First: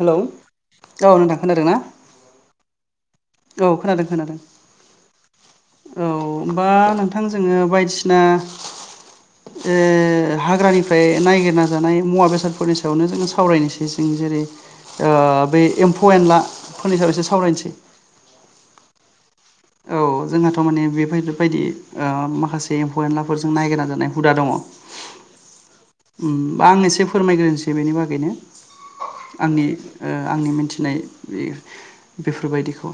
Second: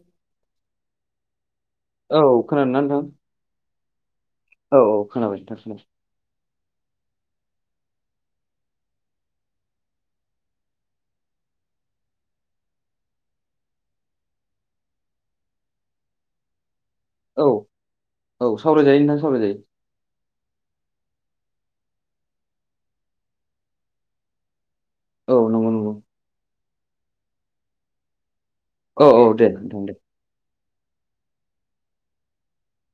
Hello औ नोंथां खोनादों ना औ खोनादोंना नोंथां? औ खोनादों खोनादों। औ औ खोनाबाय नोंथां खोनाबाय। औ होमबा नोंथां जोङो बायदिसिना जे हाग्रानिफ्राय नायगिरना जानाय मुवा बेसादफोरनि सायावनो जोङो सावरायनोसै जों जेरै ओ बे एम्फौ एनलाफोरनि सायाव एसे औ सावरायनोसै औ सावराय जायो नोंथां सावरायजायो। औ जोंहाथ' माने बेफोरबायदि औ माखासे एम्फौ एनलाफोरजों नायगिरना जानाय हुदा दङ। [inaudible] औ नंगौ नों उम आं एसे फोरमायग्रोनोसै बेनि बागैनो। औ औ दे आंनि नोंथां दे ओ आंनि मिथिनाय बेफोरबायदिखौ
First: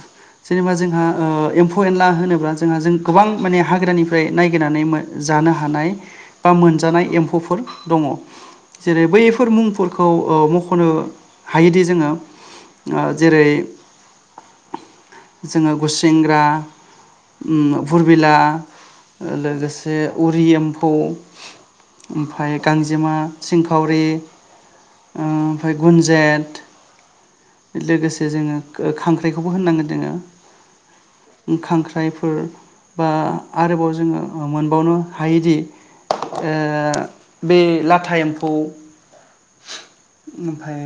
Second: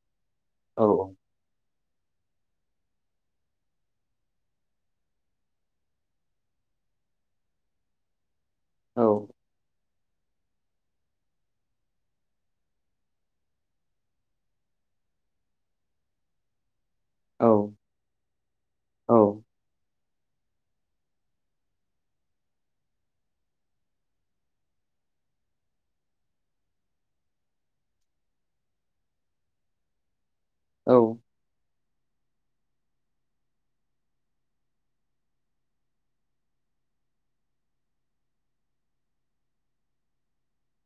जेनेबा औ औ जोंहा ओ एम्फौ एनला होनोब्ला जोंहा जों गोबां माने हाग्रानिफ्राय नायगिरनानै जानो हानाय बा मोनजानाय एम्फौफोर दङ जेरै औ बैफोर मुं फोर ओ मख'नो हायोदि जोङो जेरै जोङो गुसिं ग्रा औ फुरबिला औ लोगोसे जे उरि एम्फौ ओमफ्राय गांजेमा सिंखावरि ओ ओमफ्राय गुनजेत, लोगोसे जोङो खांख्राइखौबो होननांगोन जोङो। औ। खांख्राइफोर बा आरोबाव जोङो मोनबावनो हायोदि ओ बे लाथा एम्फौ ओमफाय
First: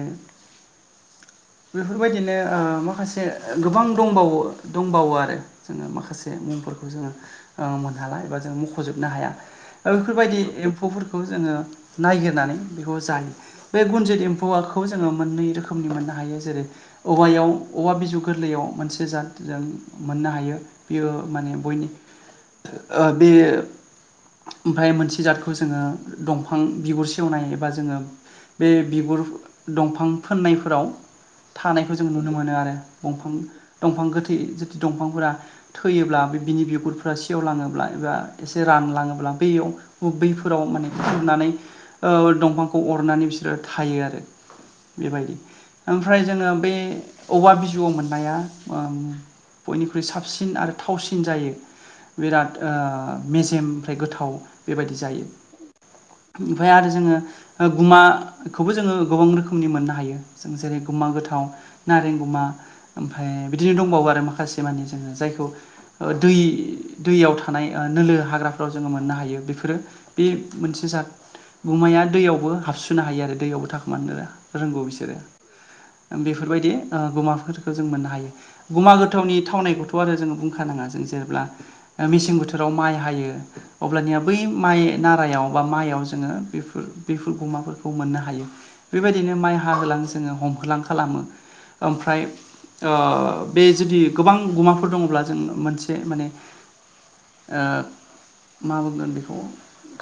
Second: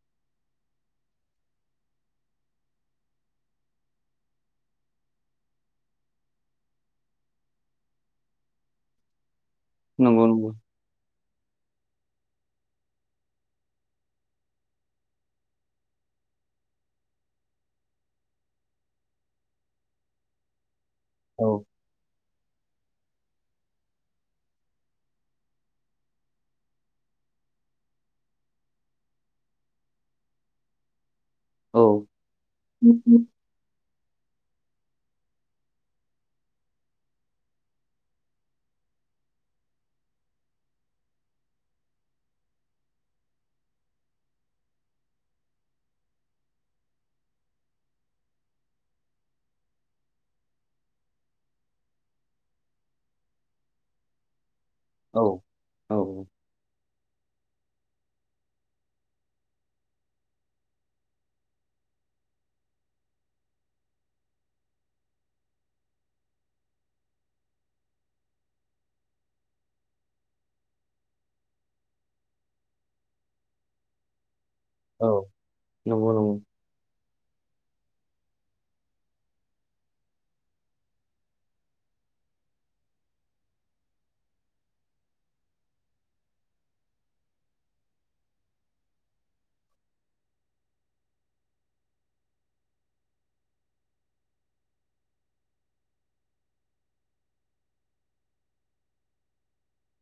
बेफोरबायदिनो ओ माखासे गोबां दंबावो दंबावो आरो। जोङो माखासे मुंफोरखौ जोङो ओ मोनहाला एबा जों मख'जोबनो हाया। नंगौ बेफोरबायदि नंगौ एम्फौफोरखौ जोङो नायगिरनानै बेखौ जायो। बे गुनजेत एम्फौआखौ जोङो मोननै रोखोमनि मोननो हायो। जेरै औवायाव औवा बिजौ गोरलैयाव मोनसे जात जों मोननो हायो। बियो औ माने बयनि ओ बे ओमफ्राय मोनसे जातखौ जोङो दंफां बिगुर सेवनाय एबा जोङो बे बिगुर दंफां फोननायफोराव औ थानायखौ जों नुनो मोनो आरो दंफां दंफां गोथै जथि दंफांफोरा थैयोब्ला बिबदिनि बिगुरफ्रा सेवलाङोब्ला एबा एसे रानलाङोब्ला बैयाव बैफोराव माने खुरनानै दंफांखौ अरनानै बिसोरो थायो आरो। बेबायदि ओमफ्राय जोङो बे औवा बिजौआव मोननाया ओम बयनिख्रुइ साबसिन आरो थावसिन जायो। बिराद ओ मेजेम ओमफ्राय गोथाव बेबायदि औ जायो। औ ओमफफ्राय आरो जोङो गुमाखौबो जोङो गोबां रोखोमनि मोननो हायो। जेरै गुमा गोथाव नारें गुमा ओमफ्राय बिदिनो दंबावो आरो माखासे मानि जोङो जायखौ दै दैयाव थानाय नोलो हाग्राफोराव जोङो मोननो हायो बेफोरो बे मोनसे जात गुमाया दैयावबो हाबसुनो हायो आरो दैयावबो थाखोमानो रोंगौ औ बिसोरो नंगौ नंगौ बेफोरबायदि गुमाफोरखौ जों मोननो हायो। गुमा गोथावनि थावनायखौथ' आरो जोङो बुंखाानाङा जों जेब्ला मेसें बोथोराव माइ हायो अब्लानिया बै माइ नारायाव बा माइयाव जोङो बेफोर बेफोर गुमाफोरखौ मोननो हायो। बेबायदिनो माइ हाहोलां जोङो हमहोलां खालामो ओमफ्राय ओ बे जुदि गोबां गुमाफोर दङब्ला जों मोनसे माने ओ मा बुंगोन बेखौ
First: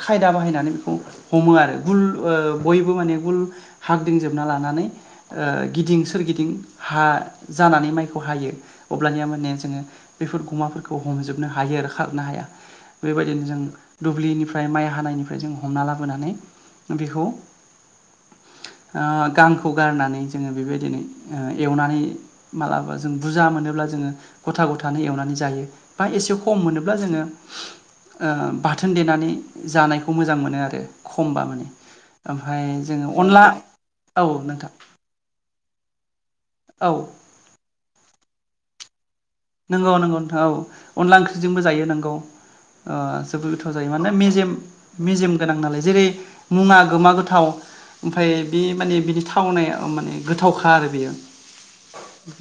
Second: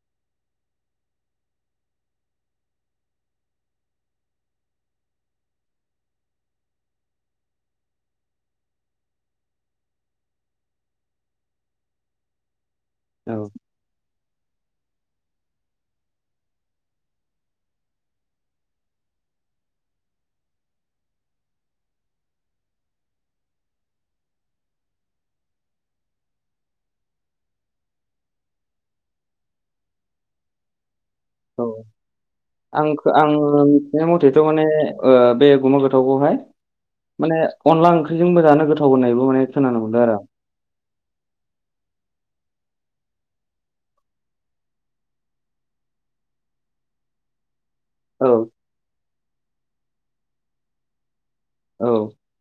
खायदा बाहायनानै बेखौ हमो आरो गुल बयबो माने गुल हागदिंजोबना लानानै ओ गिदिं सोरगिदिं हा जानानै माइखौ हायो अब्लानिया माने जोङो बेफोर गुमाफोरखौ हमजोबनो हायो आरो खारनो हाया औ बेबायदिनो जों दुब्लिनिफ्राय माइ हानायनिफ्राय जों हमना लाबोनानै बेखौ ओ गांखौ गारनानै जोङो बेबायदिनो एवनानै मालाबा जों बुरजा मोनोब्ला जोङो गथा गथानो एवनानै जायो बा एसे खम मोनोब्ला जोङो ओ बाथोन देनानै जानायखौ मोजां मोनो आरो। खमबा औ माने ओमफ्राय आं खो- जोङो आं अनला मिथिनाय औ मथेथ' नों माने बे ओ गुमा गोथावखौहाय औ माने अनला ओंख्रिजोंबो जानो गोथाव होननायबो माने खोनानो नोंगौ मोनदों आरो नोंगौ नोंथां औ अनला ओंख्रिजोंबो जायो नोंगौ। जोबोद गोथाव जायो माने मेजेम मेजेम गोनां नालाय जेरै मुङा गुमा गोथाव आं ओमफ्राय औ बे माने बिनि थावनाया माने गोथावखा आरो बियो। औ।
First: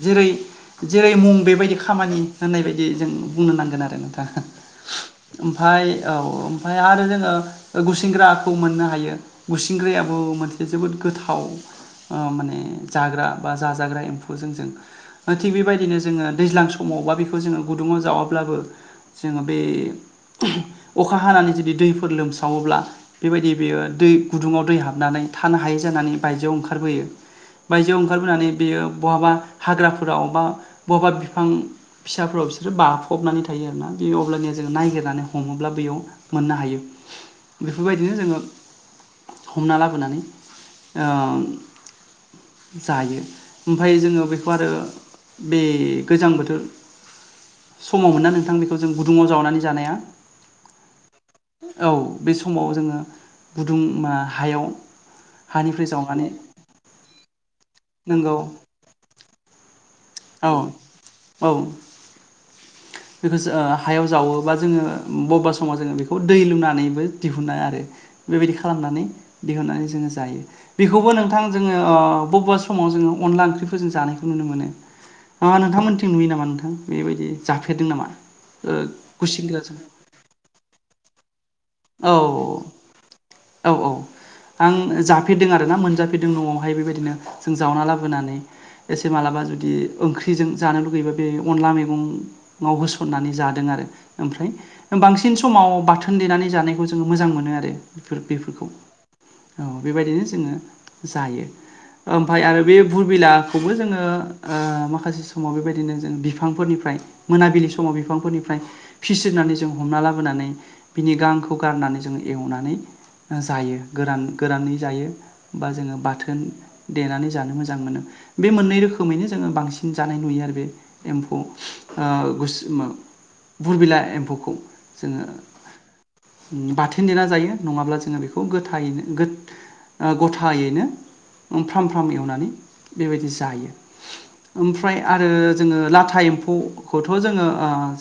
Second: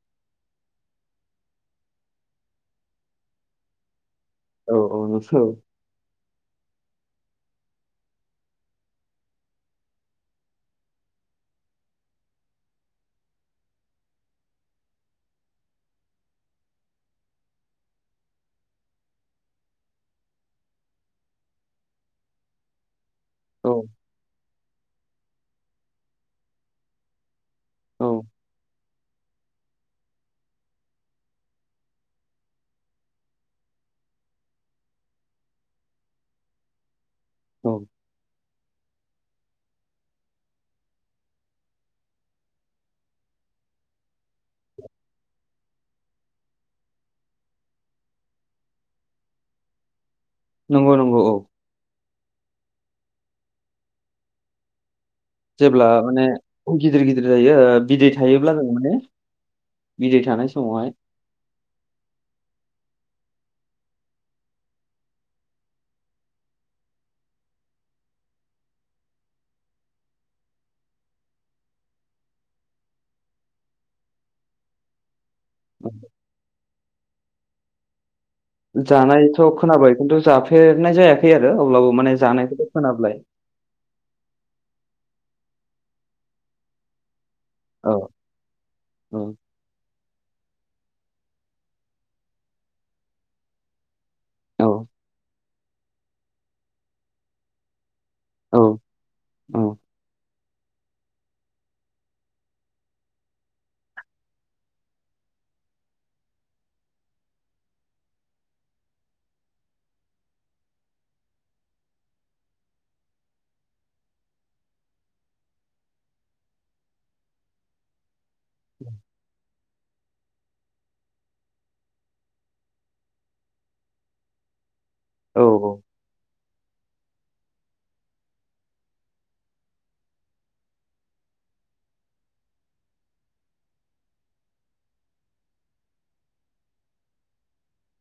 जेरै जेरै मुं बेबायदि खामानि होननाय बायदि जों बुंनो नांगोन आरो नोंथां। औ औ नोंसो- ओमफाय औ ओमफाय आरो जोङो गुसेंग्राखौ मोननो हायो। गुसिंग्रायाबो मोनसे जोबोद गोथाव ओ माने जाग्रा बा जाजाग्रा एम्फौ जों जों थिग बेबायदिनो जोङो दैज्लां सम समावबा बेखौ जोङो गुदुङाव जावाब्लाबो जोङो बे अखा हानानै जुदि दैफोर लोमसावोब्ला बेबायदि औ बेयो दै गुदुङाव दै हाबनानै थानो हायै जानानै बायजोआव ओंखारबोयो। बायजोआव औ ओंखारबोनानै बेयो बहाबा हाग्राफोराव बबा बहाबा बिफां। फिसाफोराव बिसोरो बाफबनानै थायो आरोना बि अब्लानिया जोङो ननायागिरनानै हमोब्ला बेयाव मोननो हायो औ बेफोरबायदि। बिनो जोङो हमना लाबोनानै ओ जायो ओमफ्राय जोङो बेखौ आरो बे गोजां बोथोर समाव मोन्ना नोंथां बेखौ जों गुदुङाव जावनानै जानाया? नंगौ नंगौ औ। औ बे समाव जोङो गुदुं ओ हायाव जेब्ला हानिफ्राय माने जावनानै गिदिर गिदिर जायो ओ बिदै नोंगौ थायोब्ला जों माने बिदै औ थानाय समावहाय औ बेखौ हायाव जावोबा जोङो बबेबा समाव जोङो बेखौ दै लुनानैबो दिहुनो आरो। बेबायदि खालामनानै दिहुननानै जोङो जायो। बेखौबो नोंथां जोङो ओ बबेबा समाव जोङो अनला ओंख्रिफोर जों जानायखौ नुनो मोनो। मा नोंथांमोनथिं नुयो नामा नोंथां बेबायदि जाफेरदों नामा? ओ जानायथ' गुसिंग्राजों खोनाबाय खिन्थु जाफेरनाय जायाखै आरो अब्लाबो औ माने औ जानायखौथ' खोनाबाय। औ औ आं जाफेरदों आर ना मोनजाफेरदों न'आवहाय बेबायदिनो जों जावना औ लाबोनानै एसे औ मालाबा जुदि ओंख्रिजों जानो लुगैबा बे अनला मैगं होसननानै जादों आरो ओमफ्राय औ बांसिन समाव बाथोन देनानै जानायखौ जों मोजां मोनो आरो बेफोरखौ औ औ। बेबायदिनो जोङो जायो। ओमाय आरो बे बुरबिलाखौबो जोङो माखासे समाव बेबायदिनो जों बिफांफोरनिफ्राय मोनाबिलि समाव बिफांफोरनिफ्राय फिसिनानै जों हमना लाबोनानै बिनि गांखौ खौ गारनानै जों एवनानै जायो गोरान गोरानै जायो। बा जोङो बाथोन देनानै जानो मोजां मोनो बे मोननै रोखोमैनो जोङो बांसिन जानाय नुयो आरो बे एम्फौ गस बुरबिला एम्फौखौ जोङो औ औ। बाथोन देना जायो नङाब्ला जोङो बेखौ गोथैनो गथायैनो फ्राम फ्राम एवनानै बेबायदि जायो। ओमफ्राय आरो जोङो लाथा एम्फौखौथ' जोङो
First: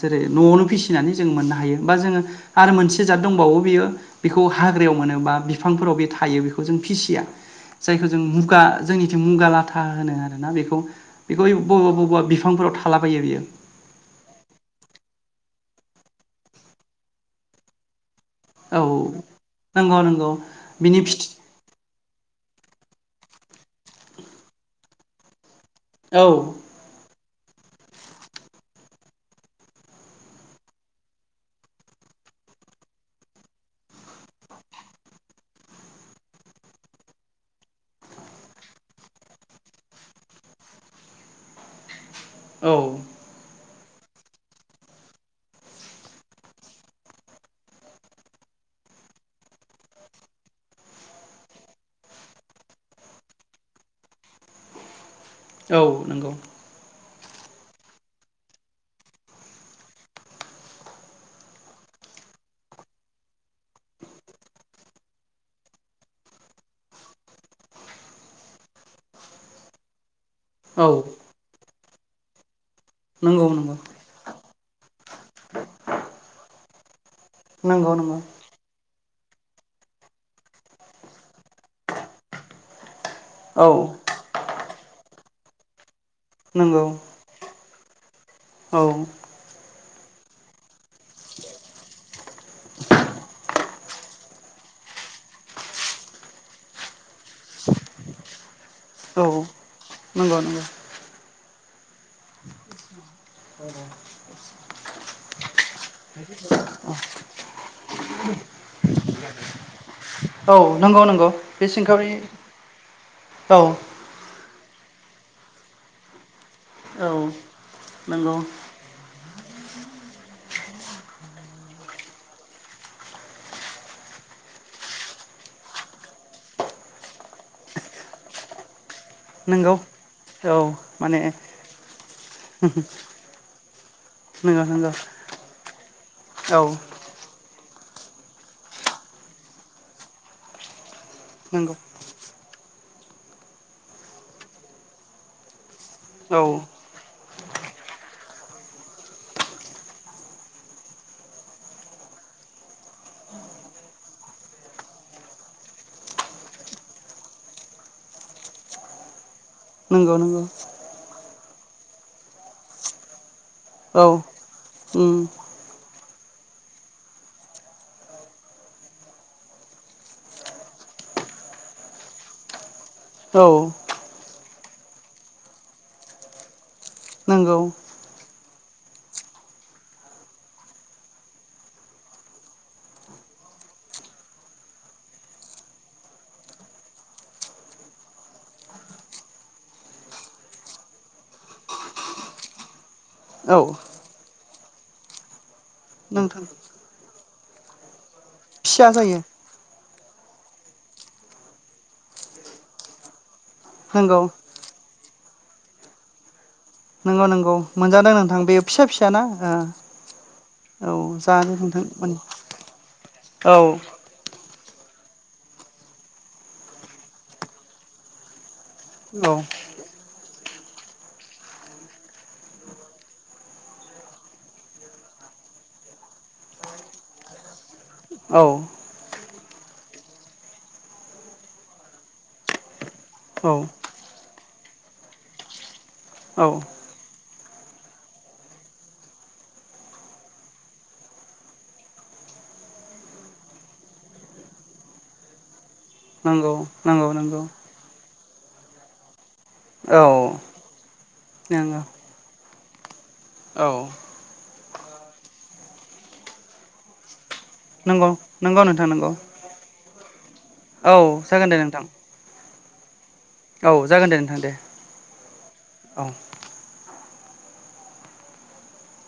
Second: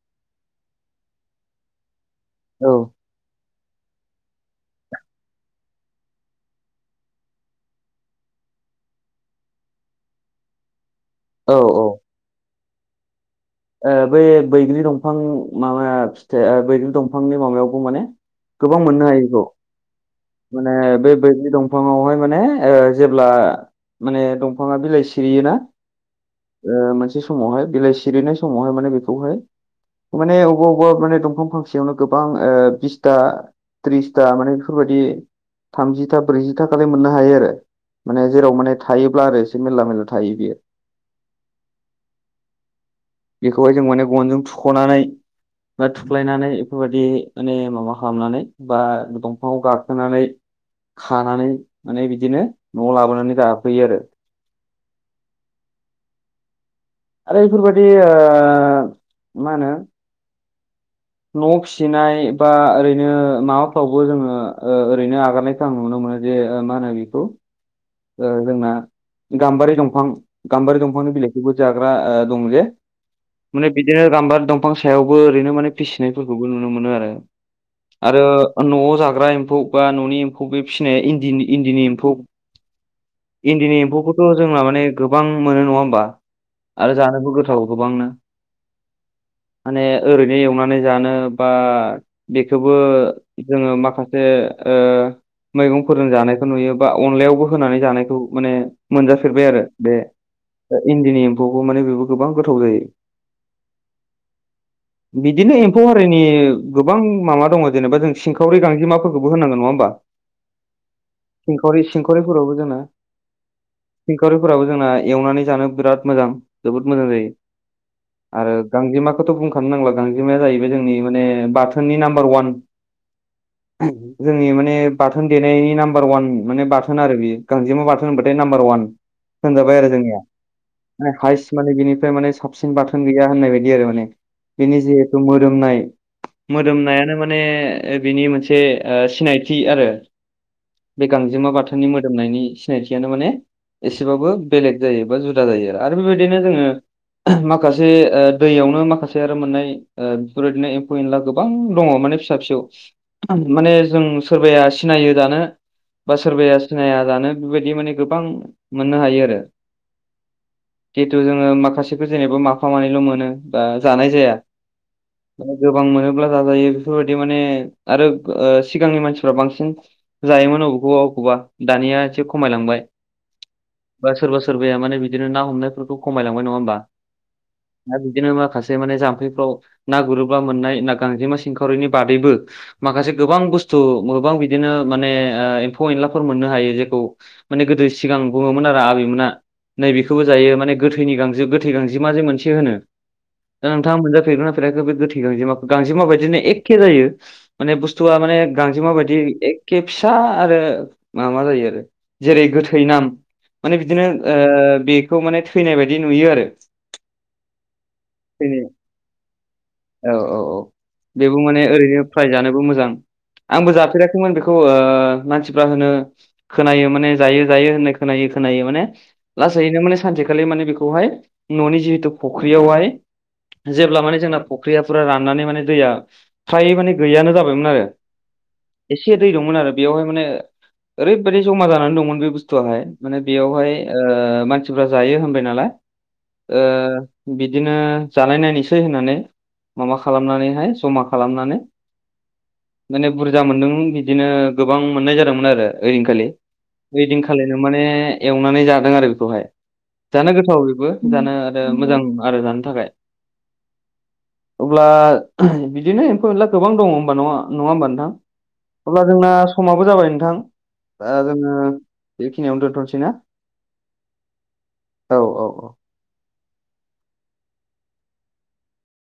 जेरै न'आवनो फिसि नानै मोननो हायो बा जोङो औ आरो मोनसे से जाद दंबावो बियो बेखौ हाग्रायाव मोनोबा बिफांफोराव बे थायो बेखौ जों फिसिया। जायखौ जों मुगा जोंनिथि मुगा लाथा होनो आरोना बेखौ। बेखौ औ बबेबा औ ओ बबा बिफांफोराव थालाबायो बियो बै बैग्रि दंफां माबा फिथाइ बैग्रि दंफांनि माबायावबो माने औ गोबां मोननो हायो बिखौ नंगौ नंगौ माने बिनि बे फिथि बैग्रि दं फाङावहाय माने जेब्ला माने दंफाङा बिलाइ सिरियोना औ मोनसे समावहाय बिलाइ सिरिनाय समावहाय माने बेखौहाय माने अबा अबेबा मे दंफां फांसेयावनो गोबां बिसथा थ्रिसथा माने बेफोरबायदि थामजिथा ब्रैजिथालाय मोननो हायो आरो। माने जेराव माने थायोब्ला आरो एसे मेरला मेरला थायो बियो। औ बेखौहाय जों माने गनजों थुख'नानै बा थुख्लायनानै बेफोरबायदि माने माबा खालामनानै बा दंफाङाव गाखोनानै खानानै माने बिदिनो न'आव लाबोनानै जाफैयो आरो। औ नंगौ। आरो बेफोरबादि मा होनो न' फिसिनाय बा ओरैनो माबाफ्रावबो जोङो ओरैनो आगारनाय मोजां नुनो मोनो जे मा होनो बि बेखौ जोंना गाम्बारि दंफां गाम्बारि औ दंफांनि बिलाइखौबो जाग्रा दं जे नंगौ माने नंगौ बिदिनो गाम्बार दंफां सायावबो ओरैनो माने फिसिनायफोरखौबो नुनो मोनो आरो। नंगौ नंगौ आरो न'आव जाग्रा एम्फौ बा न'नि एम्फौ बे फिसिनाया इन्दिनि इन्दिनि एम्फौ औ इन्दिनि एम्फौखौथ' जोंना माने गोबां मोनो नङा होमबा नंगौ आरो जानोबो गोथाव गोबांनो। औ माने ओरैनो एवनानै जानो बा बेखौबो जोङो माखासे मैगंफोरजों जानायखौ नुयो बा अनलायावबो होनानै जानायखौ माने औ मोनजाफेरबाय आरो बे नंगौ नंगौ इन्दिनि एम्फौखौ माने बेबो गोबां गोथाव जायो। औ बिदिनो एम्फौ हारिनि गोबां माबा दङ जेनेबा जों सिंखावरि गांजिमाफोरखौबो होनांगोन नङा होमबा? औ नंगौ नंगौ बे सिंखावरि औ सिंखारिफोराबो जोंना एवनानै जानो बिराद मोजां जोबोद मोजां औ जायो नंगौ आरो गांजेमाखौथ' बुंखानो नांला गांजेमाया जाहैबाय जोंनि माने बाथोननि नाम्बार वान जोंनि माने बाथोन देनायनि नाम्बार वान माने बाथोन आरो बे गांजेमा बाथोन होनबाथाय नाम्बार वान नंगौ होनजाबाय आरो जोंनिया। माने हाइस माने बिनिफ्राय माने साबसिन बाथोन गैया होननाय बायदि आरो माने नंगौ बेनि नंगौ जिहेथु मोदोमनाय औ मोदोमनायानो माने बिनि मोनसे ओ सिनायथि आरो बे गांजेमा नंगौ बाथोननि मोदोमनायनि। सिनायथियानो माने एसेबाबो बेलेग जायो बा जुदा जायो आरो बेबायदिनो औ जोङो माखासे दैयावनो माखासे आरो मोननाय। ओ बेफोरबायदिनो एम्फौ एनला गोबां दङ माने फिसा फिसौ। माने जों सोरबाया सिनायो जानो बा सोरबाया सिनाया जानो बेबायदि माने गोबां मोननो हायो आरो। नंगौ नंगौ। खिनथु जोङो माखासेफोर जेनेबा माफा मानैल' मोनो बा औ जानाय जाया। उम गोबां मोनोब्ला जाजायो बेफोरबायदि माने आरो सिगांनि मानसिफ्रा बांसिन जायोमोन अबेखौबा अबखौबा दानिया एसे खमायलांबाय। औ बा सोरबा सोरबाया माने बिदिनो ना हमनायफोरखौ खमायलांबाय नङा होनोमबा। नोंगौ। दा बिदिनो माखासे माने जाम्फैफ्राव ना गुरोब्ला मोननाय ना गांजेमा सिंखावरिनि बादैबो माखासे गोबां बुस्थु गोबां बिदिनो माने एम्फौ एनलाफोर मोननो हायो जेखौ माने गोदो सिगां बुङोमोन आरो आबैमोना। नैबेखौबो जायो माने गोथैनि गांजि गोथै गांजे मा जे मोनसे होनो। औ दा नोंथाङा मोनजाफेरगोननाफेराखै बे गोथै गां गांजे माबायदिनो नोंथां एखे जायो माने बुस्थुवआ माने गांसेे फिसा माबायदि। जायो एखेबसा आरो माबा जायो आरो जेरै गोथै नाम। माने बिदिनो नंगौ ओ बेखौ माने थैनाय बायदि नुयो आरो नंगौ नंगौ मोनजादों नोंथां बे थैनाय फिसा फिसाना ओ। औ औ औ बेबो जादो माने नोंथां ओरैनो माने प्राइजानोबो मोजां औ आंबो जाफेराख खौमोन मानसिफ्रा होनो खोनायो माने जायो जायो होननो खोनायो खोनायो माने लासैनो माने सानसेखालि माने बेखौहाय न'नि जिहेतु फुख्रियावहाय जेब्ला माने जोंना फख्रियाफोरा राननानै माने दैया फ्राय माने गैयानो जाबायमोन आरो औ एसे दै दंमोन आरो बेयावहाय माने ओरैबायदि जमा जानाय नानै दंमोन बे बुस्थुआहाय माने बेयावहाय ओ मानसिफ जायो होनबाय नालाय औ औ ओ बिदिनो जानाय नायनोसै होननानै माबा खालामनानैहाय जमा खालामनानै माने बुरजा मोन्दों बिदिनो गोबां मोननाय जादोंमोन आरो ओरैनोखालि नंगौ नंगौ वेदिं नंगौ खालामलायनो माने एवनानै जादों आरो बेखौहाय। औ जानो गोथाव बेबो जानो आरो नंगौ मोजां आरो जानो थाखाय। औ अब्ला बिदिनो एम्फौ एनला गोबां दङ होनोमबा नङा नङा होमबा नंगौ नोंथां नंगौ नोंथां अब्ला नंगौ जोंना समाबो जाबाय नोंथां। औ दा जागोन जोङो दे नोंथां बेखिनियावनो दोनथ'सै ना? औ जागोन दे नोंथां दे औ औ औ औ